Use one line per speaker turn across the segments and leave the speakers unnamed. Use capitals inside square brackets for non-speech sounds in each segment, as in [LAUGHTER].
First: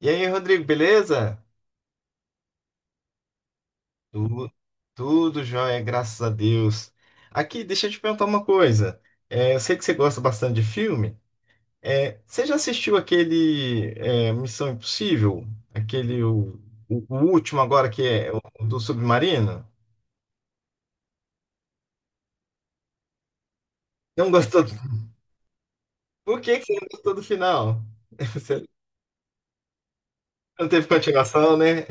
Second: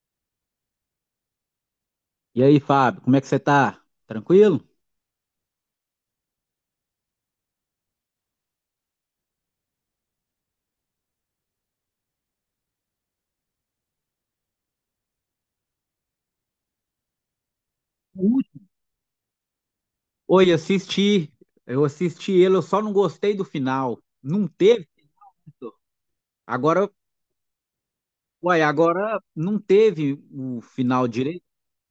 E aí, Rodrigo, beleza?
E aí, Fábio, como é que você tá?
Tu-
Tranquilo?
Tudo jóia, graças a Deus. Aqui, deixa eu te perguntar uma coisa. Eu sei que você gosta bastante de filme. Você já assistiu aquele Missão Impossível? Aquele, o, o último agora, que é o
Ui.
do submarino?
Oi, assisti. Eu assisti ele, eu só não gostei do final.
Não
Não
gostou?
teve
[LAUGHS]
isso?
Por que que você não
Agora,
gostou do final? [LAUGHS]
uai,
Você
agora não teve o
não teve
final direito.
continuação, né?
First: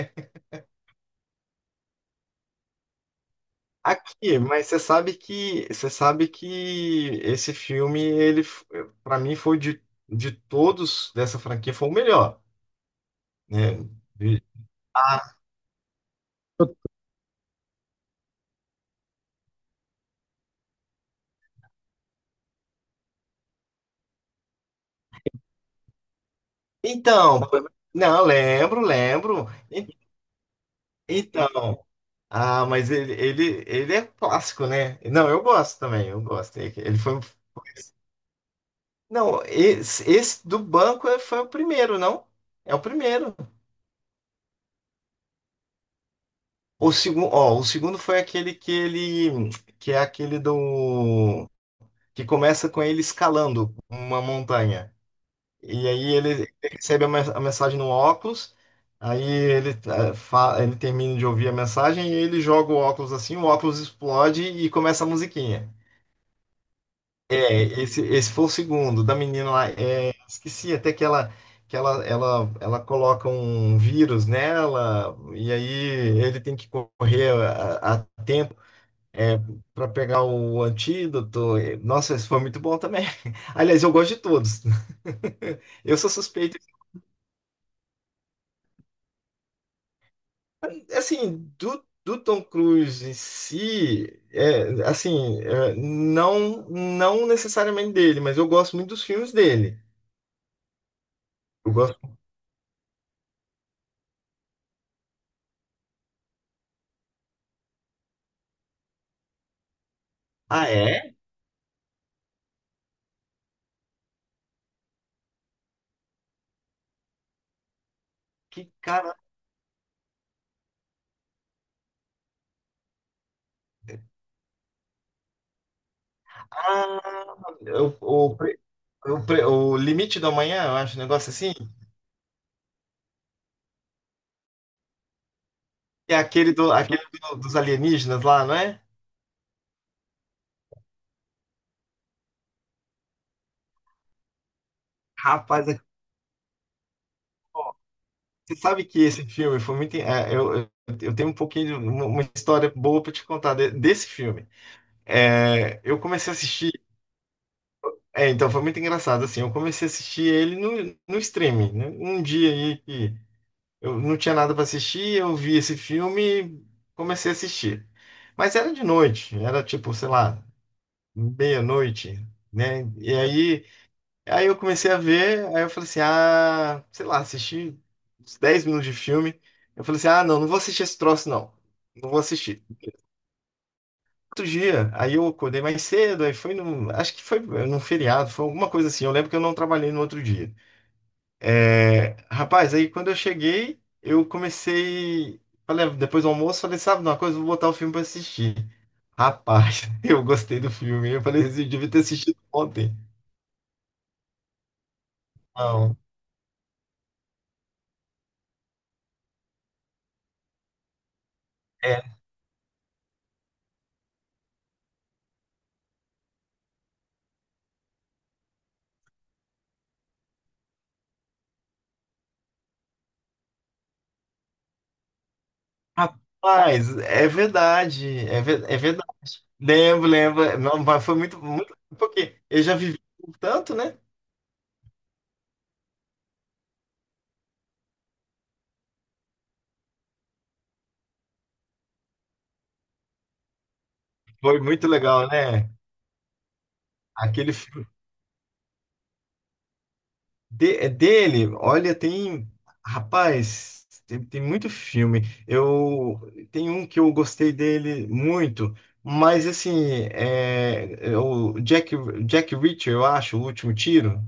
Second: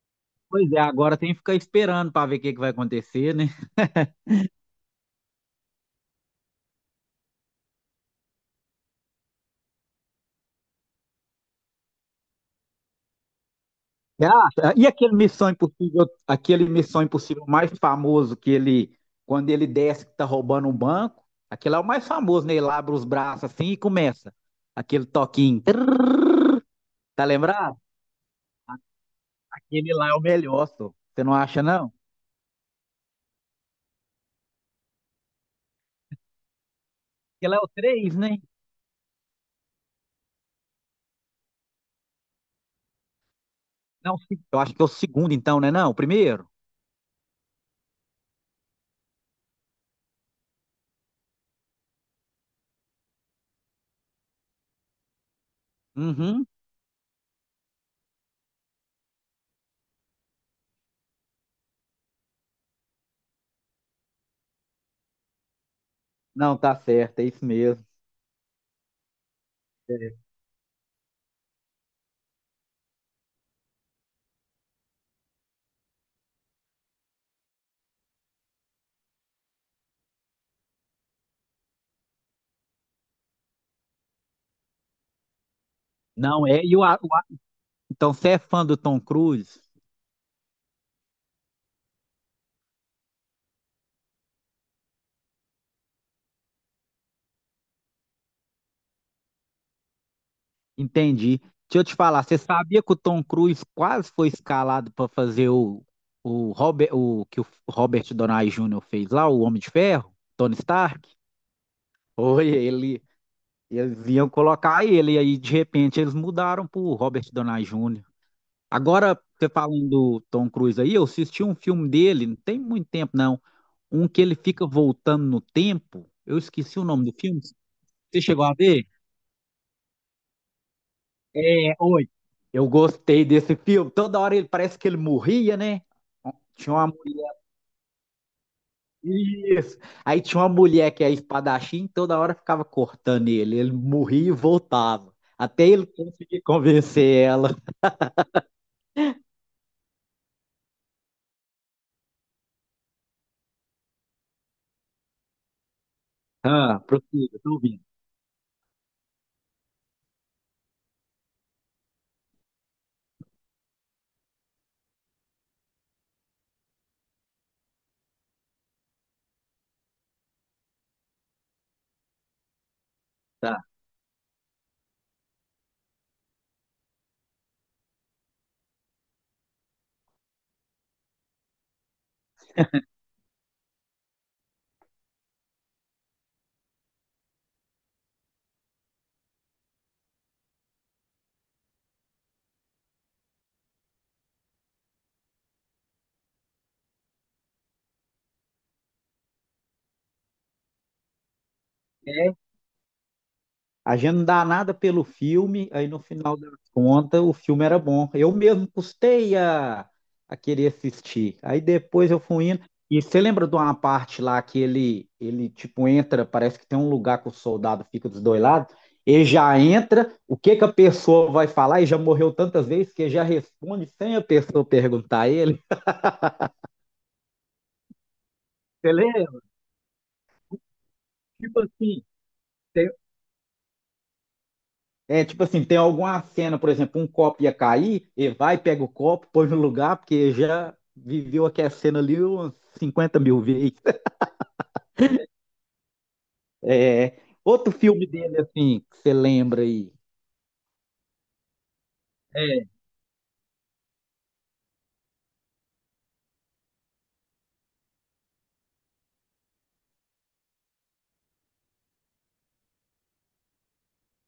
Pois é, agora tem que ficar esperando para ver o que que vai acontecer, né?
Aqui, mas você sabe que esse filme ele para mim foi de todos dessa franquia foi o melhor, né?
Você
De-
acha? E
Ah,
Aquele Missão Impossível mais famoso que ele, quando ele desce que tá roubando um banco, aquele é o mais famoso, né? Ele abre os braços assim e começa aquele toquinho. Tá
então,
lembrado?
não, lembro, lembro. En-
Ele lá é o melhor, só. Você não acha,
Então,
não?
ah, mas ele é clássico, né? Não, eu gosto também, eu gosto. Ele foi.
Porque lá é o três, né?
Não, esse do banco foi o primeiro, não? É o primeiro.
Não, o se- eu acho que é o segundo, então, né? Não, o primeiro?
O segundo, ó, o segundo foi aquele que ele que é aquele do que começa com ele escalando uma montanha. E aí ele
Uhum.
ele recebe a a mensagem no óculos, aí ele, ele termina de ouvir a mensagem e ele joga o óculos assim, o óculos explode e começa a musiquinha.
Não, tá certo, é isso
É,
mesmo.
esse foi o segundo, da menina lá. É,
É.
esqueci até que ela, que ela coloca um vírus nela, e aí ele tem que correr a é, para pegar o antídoto. É, nossa, esse foi muito bom também. [LAUGHS] Aliás, eu gosto de todos. [LAUGHS] Eu sou
Não
suspeito.
é. Então, você é fã do Tom Cruise?
Assim, do Tom Cruise em si, assim, não, não necessariamente dele, mas eu gosto muito dos filmes dele.
Entendi.
Eu
Deixa eu te
gosto.
falar, você sabia que o Tom Cruise quase foi escalado para fazer o que o Robert Downey Jr. fez lá, o Homem de Ferro? Tony
Ah,
Stark?
é?
Oi, ele. Eles iam colocar ele, e aí de repente eles mudaram pro Robert Downey Jr.
Que cara.
Agora, você falando do Tom Cruise aí, eu assisti um filme dele, não tem muito tempo não, um que ele fica voltando no tempo, eu esqueci o
Ah,
nome do filme,
eu-
você
o,
chegou a
pre-
ver?
o Limite da Manhã, eu acho, um negócio assim.
É, oi. Eu gostei desse filme, toda hora ele parece que ele morria, né?
É aquele, do,
Tinha uma
aquele
mulher,
dos alienígenas lá, não é?
isso. Aí tinha uma mulher que é espadachim, toda hora ficava cortando ele, ele morria e voltava,
Rapaz,
até ele conseguir convencer ela.
você sabe que esse filme foi muito. Eu tenho um pouquinho, de uma história boa pra te contar desse filme. É, eu comecei a assistir.
Ah, prossiga, tô ouvindo.
É, então foi muito engraçado, assim. Eu comecei a assistir ele no streaming, né? Um dia aí que eu não tinha nada pra assistir, eu vi esse filme e comecei a assistir. Mas era de noite, era tipo, sei lá, meia-noite, né? E
Tá.
aí, aí eu comecei a ver, aí eu falei assim, ah, sei lá, assisti uns 10 minutos de filme. Eu falei assim, ah, não, não vou assistir esse troço, não. Não vou assistir. Outro dia, aí eu acordei mais cedo, aí foi no, acho que foi num feriado, foi alguma coisa assim. Eu lembro que eu não trabalhei no outro dia. É, rapaz, aí quando eu cheguei, eu comecei, falei, "Ah, depois do almoço", falei, "sabe de uma coisa, vou botar o filme pra assistir". Rapaz, [LAUGHS] eu gostei do filme. Eu falei assim, eu devia ter
É,
assistido ontem.
a gente não dá nada pelo filme, aí
Não.
no final da conta o filme era bom. Eu mesmo custei a querer assistir. Aí depois
É,
eu fui indo. E você lembra de uma parte lá que ele tipo entra, parece que tem um lugar que o soldado fica dos dois lados, ele já entra, o que que a pessoa vai falar, e já morreu tantas vezes que ele já responde sem a pessoa perguntar a ele.
rapaz, é verdade, é, é
Você
verdade.
lembra?
Lembro, lembro. Não, mas foi muito,
Tipo
muito,
assim,
porque eu já
você
vivi um tanto, né?
Tipo assim, tem alguma cena, por exemplo, um copo ia cair, ele vai, pega o copo, põe no lugar, porque já viveu aquela cena ali umas 50 mil vezes. [LAUGHS]
Foi muito legal, né?
É,
Aquele
outro
filme
filme dele, assim, que você lembra aí.
é dele, olha, tem,
É,
rapaz, tem, tem muito filme. Eu tem um que eu gostei dele muito, mas assim, é o Jack, Jack Reacher, eu acho, o último tiro.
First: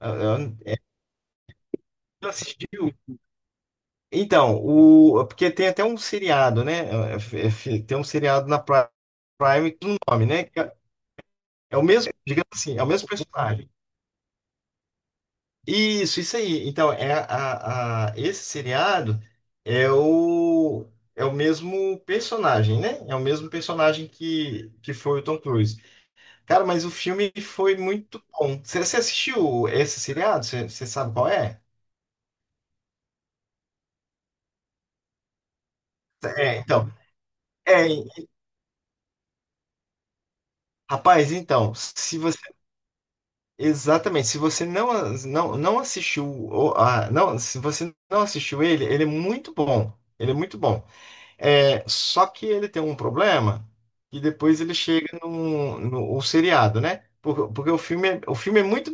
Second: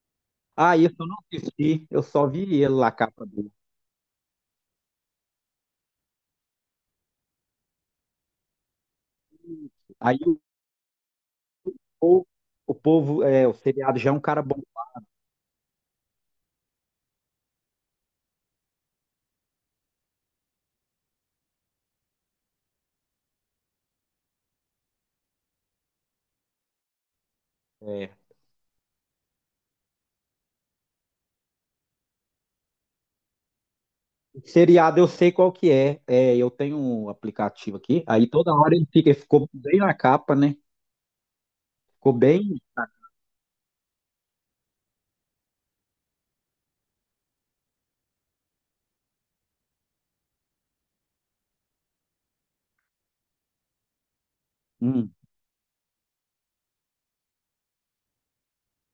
Eu
ah, isso eu não assisti, eu só vi
assisti.
ele lá, a capa dele.
Então, o, porque tem até um seriado, né? É, Tem um seriado na Prime com o
Aí
nome, né? Que É é o mesmo,
povo,
digamos
o
assim, é o mesmo
povo, é, o
personagem.
seriado já é um cara bom.
Isso aí. Então, é esse seriado é o, é o mesmo personagem, né? É o mesmo personagem que foi o Tom Cruise. Cara, mas o filme foi
É.
muito bom. Você assistiu esse seriado? Você sabe qual é?
O seriado eu sei qual que é. É, eu
É,
tenho
então.
um aplicativo
É,
aqui, aí toda hora ele fica, ele ficou bem na capa, né?
rapaz, então,
Ficou
se você.
bem,
Exatamente. Se você não, não, não assistiu, a, não, se você não assistiu ele, ele é muito bom. Ele é muito bom. É, só que ele tem um problema que depois ele chega
hum,
no, o seriado, né? Porque, porque o filme é muito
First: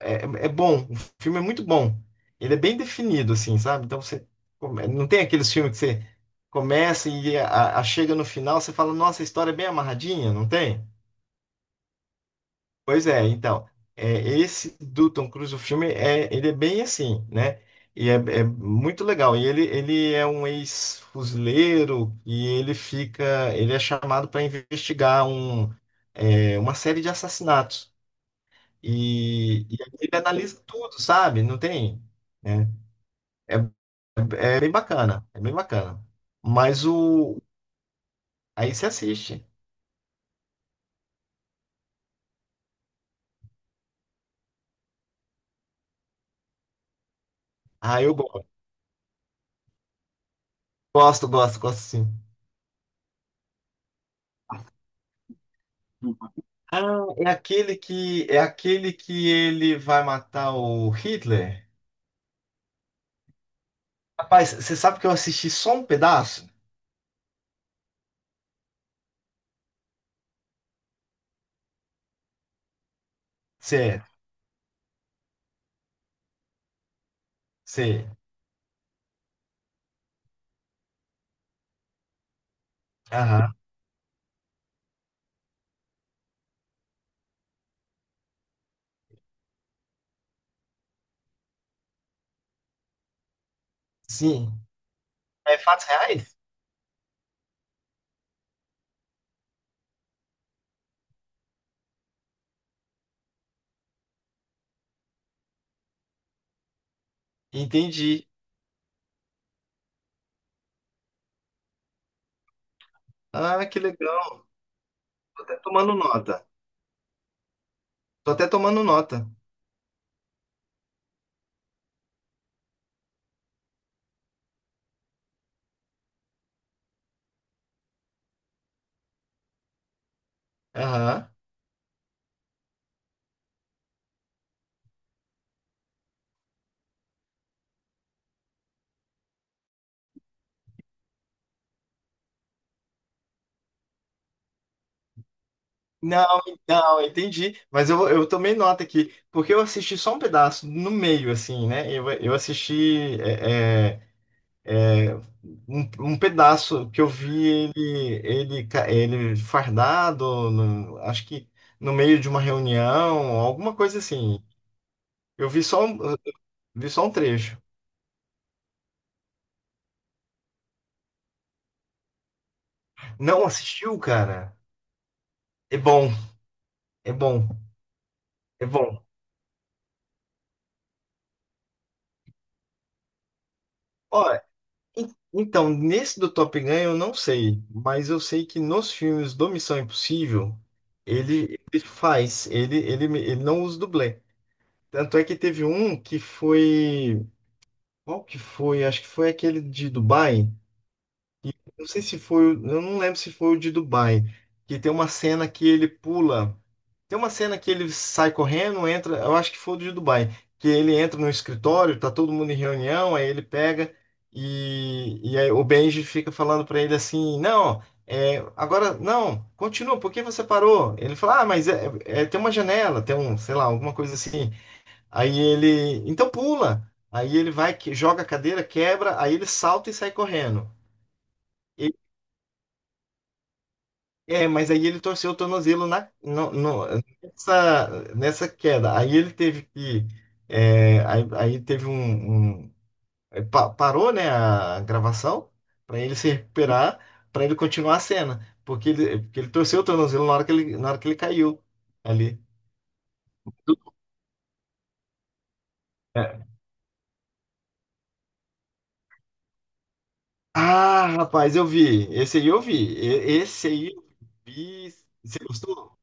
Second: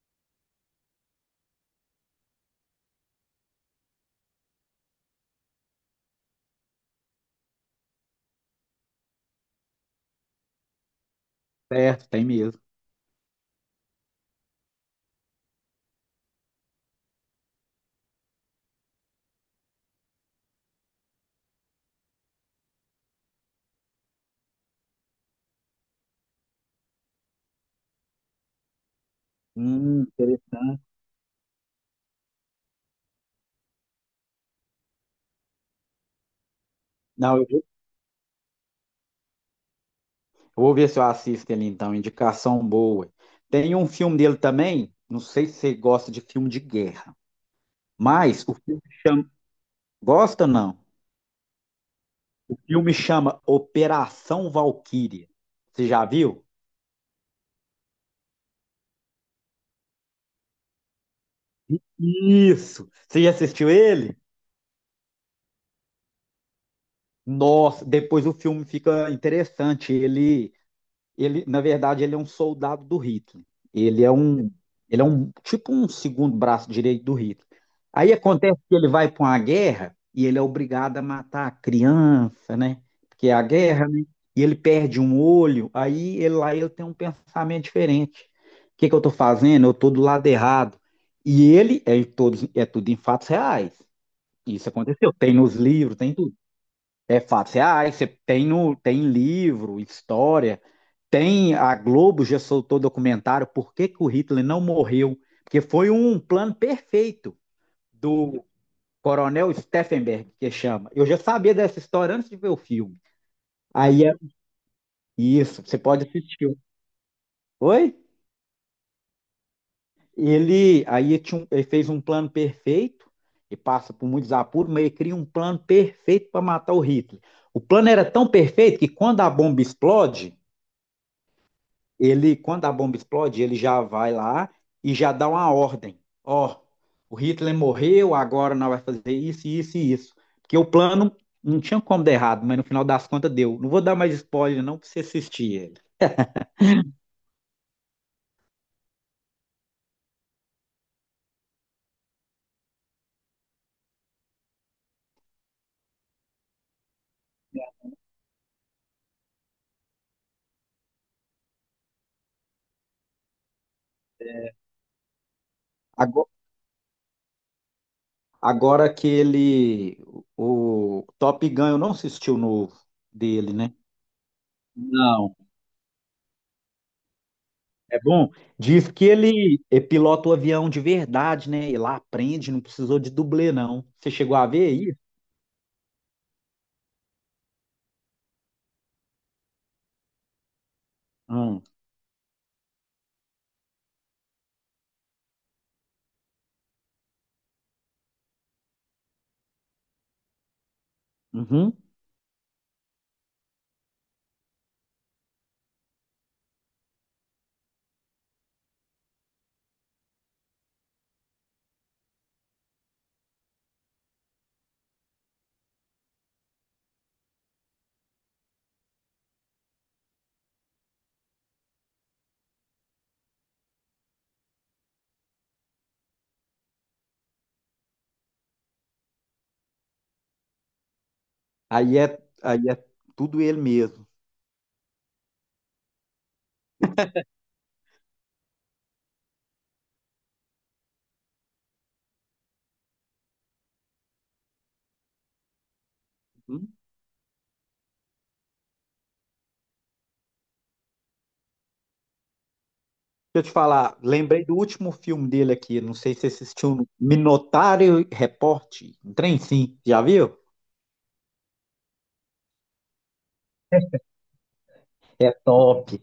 é, é bom. O filme é muito bom. Ele é bem definido, assim, sabe? Então você não tem aqueles filmes que você começa e chega no final, você fala, nossa, a história é bem amarradinha, não tem?
certo, tem mesmo.
Pois é, então, é, esse do Tom Cruise, o filme, ele é bem assim, né? E é, é muito legal. E ele é um ex-fuzileiro e ele fica, ele é chamado para investigar um, uma série de assassinatos. E aí
Hum,
ele
intere-
analisa tudo, sabe? Não tem, né? É, é bem bacana, é bem bacana. Mas
não,
o,
eu vou
aí você assiste.
eu vou ver se eu assisto ele então, indicação boa. Tem um filme dele também, não sei se você gosta de filme de guerra,
Ah, eu
mas
gosto,
o filme chama, gosta não?
gosto, gosto, gosto sim.
O filme chama Operação Valquíria. Você já viu?
Ah, é aquele que ele vai matar o Hitler.
Isso. Você já assistiu ele?
Rapaz, você sabe que eu assisti só um pedaço?
Nossa, depois o filme fica interessante. Ele, na verdade, ele é um soldado do Hitler. Ele
Certo,
é um, ele é um tipo um segundo braço direito do Hitler.
sei.
Aí acontece que ele vai para uma guerra e ele é obrigado a matar a criança, né? Porque é a
Aham.
guerra, né? E ele perde um olho, aí ele lá ele tem um pensamento diferente. O que que eu estou fazendo? Eu estou do lado errado. E ele é todos é tudo em fatos reais.
Sim.
Isso aconteceu, tem nos
É fatos
livros, tem tudo.
reais?
É fato. Você tem no, tem livro, história, tem a Globo já soltou documentário por que que o Hitler não morreu, porque foi um plano perfeito
Entendi.
do Coronel Steffenberg, que chama. Eu já sabia dessa história antes de ver o filme.
Ah, que
Aí é
legal. Tô até
isso, você
tomando
pode
nota.
assistir. Oi?
Tô até tomando nota.
Ele aí tinha um- ele fez um plano perfeito e passa por muitos apuros, mas ele cria um plano perfeito para matar o Hitler. O plano era tão perfeito que, quando a bomba explode
Aham.
ele, quando a bomba explode, ele já vai lá e já dá uma ordem. Ó, o Hitler morreu, agora nós vai fazer isso, isso e isso. Porque o plano não tinha como dar errado, mas no final das contas deu. Não vou dar mais spoiler, não, pra você assistir ele.
Não, não, entendi. Mas eu tomei nota aqui, porque eu assisti só um pedaço, no meio, assim, né? Eu assisti. É, Um, um pedaço que eu vi ele, ele, ele fardado, acho que no meio de uma reunião, alguma coisa assim.
É.
Eu vi só, eu
Ago-
vi só um trecho.
Agora, que ele. O Top Gun, eu não assisti o novo
Não
dele, né?
assistiu, cara?
Não.
É bom, é bom,
É bom?
é
Diz
bom.
que ele pilota o avião de verdade, né? Ele lá aprende, não precisou de dublê, não. Você
Ó,
chegou a ver isso?
então, nesse do Top Gun eu não sei, mas eu sei que nos filmes do Missão Impossível, ele,
Hum.
ele faz, ele não usa dublê. Tanto é que teve um que foi. Qual que foi? Acho que foi aquele de Dubai. E
Uhum.
não sei se foi, eu não lembro se foi o de Dubai. Que tem uma cena que ele pula. Tem uma cena que ele sai correndo, entra. Eu acho que foi o de Dubai. Que ele entra no escritório, tá todo mundo em reunião, aí ele pega e aí o Benji fica falando pra ele assim: "Não, agora não, continua, por que você parou?" Ele fala: "Ah, mas é, tem uma janela, tem um, sei lá, alguma coisa assim". Aí ele, então pula. Aí ele vai, joga a cadeira, quebra, aí ele salta e sai correndo. E-
Aí é tudo ele mesmo.
é, mas aí ele torceu o tornozelo nessa, nessa queda. Aí ele teve que, aí, aí teve um, é, parou, né, a gravação para ele se
Hum?
recuperar, para ele continuar a cena, porque ele torceu o tornozelo na hora que ele, na hora que ele caiu ali.
Deixa eu te falar, lembrei do último filme dele aqui, não sei se você assistiu, Minotário Report, um trem sim, já viu?
Ah, rapaz, eu vi. Esse aí eu vi. E- Esse aí eu vi.
É
Você gostou?
top.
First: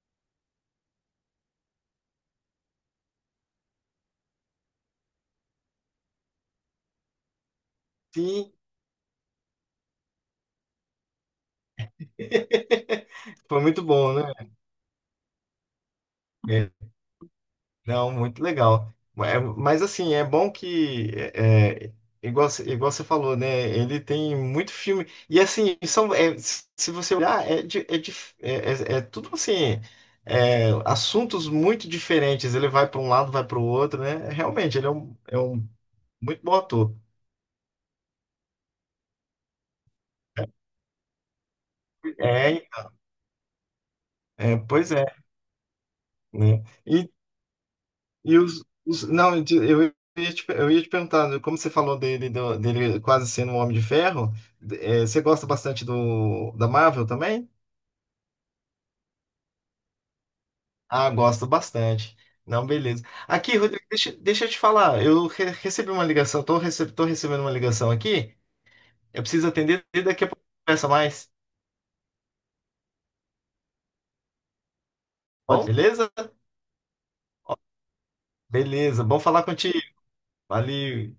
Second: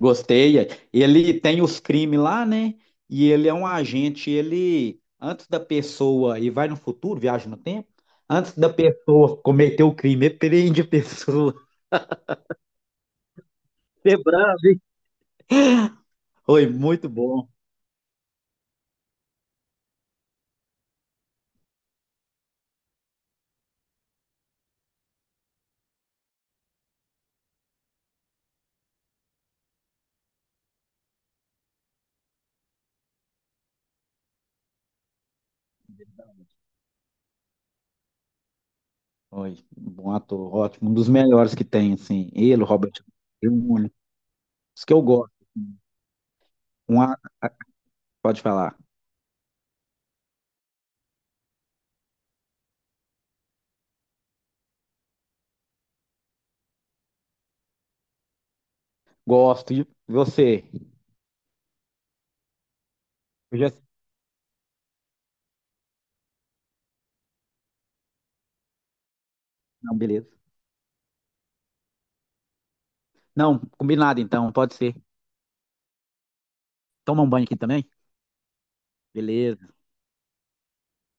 Gostei. Ele tem os crimes lá, né? E ele é um agente, ele, antes da pessoa, e vai no futuro, viaja no tempo,
Sim,
antes da pessoa cometer o crime, ele prende a pessoa. [LAUGHS]
[LAUGHS] foi muito bom,
Você é
né?
bravo, hein? Oi,
É,
muito bom.
não, muito legal. É, mas assim, é bom que, igual, igual você falou, né? Ele tem muito filme. E assim, são, se você olhar, é tudo assim, assuntos muito diferentes. Ele vai para um lado, vai para o outro, né? Realmente, ele é um muito bom ator.
Oi, bom ator, ótimo, um dos melhores que tem, assim,
É,
ele, o Robert Jr. Os
pois
que eu
é,
gosto.
né?
Um, a-
E
pode falar.
os não, eu eu ia te perguntar, né, como você falou dele, dele quase sendo um Homem de Ferro, você gosta bastante do, da Marvel também?
Gosto. E você?
Ah, gosto bastante. Não, beleza. Aqui,
Eu já.
Rodrigo, deixa, deixa eu te falar, eu recebi uma ligação, tô, rece, tô recebendo uma ligação aqui, eu preciso atender
Não,
e daqui a
beleza.
pouco conversa mais.
Não, combinado então, pode ser.
Bom, beleza?
Toma um banho aqui também?
Beleza, bom falar
Beleza.
contigo. Valeu.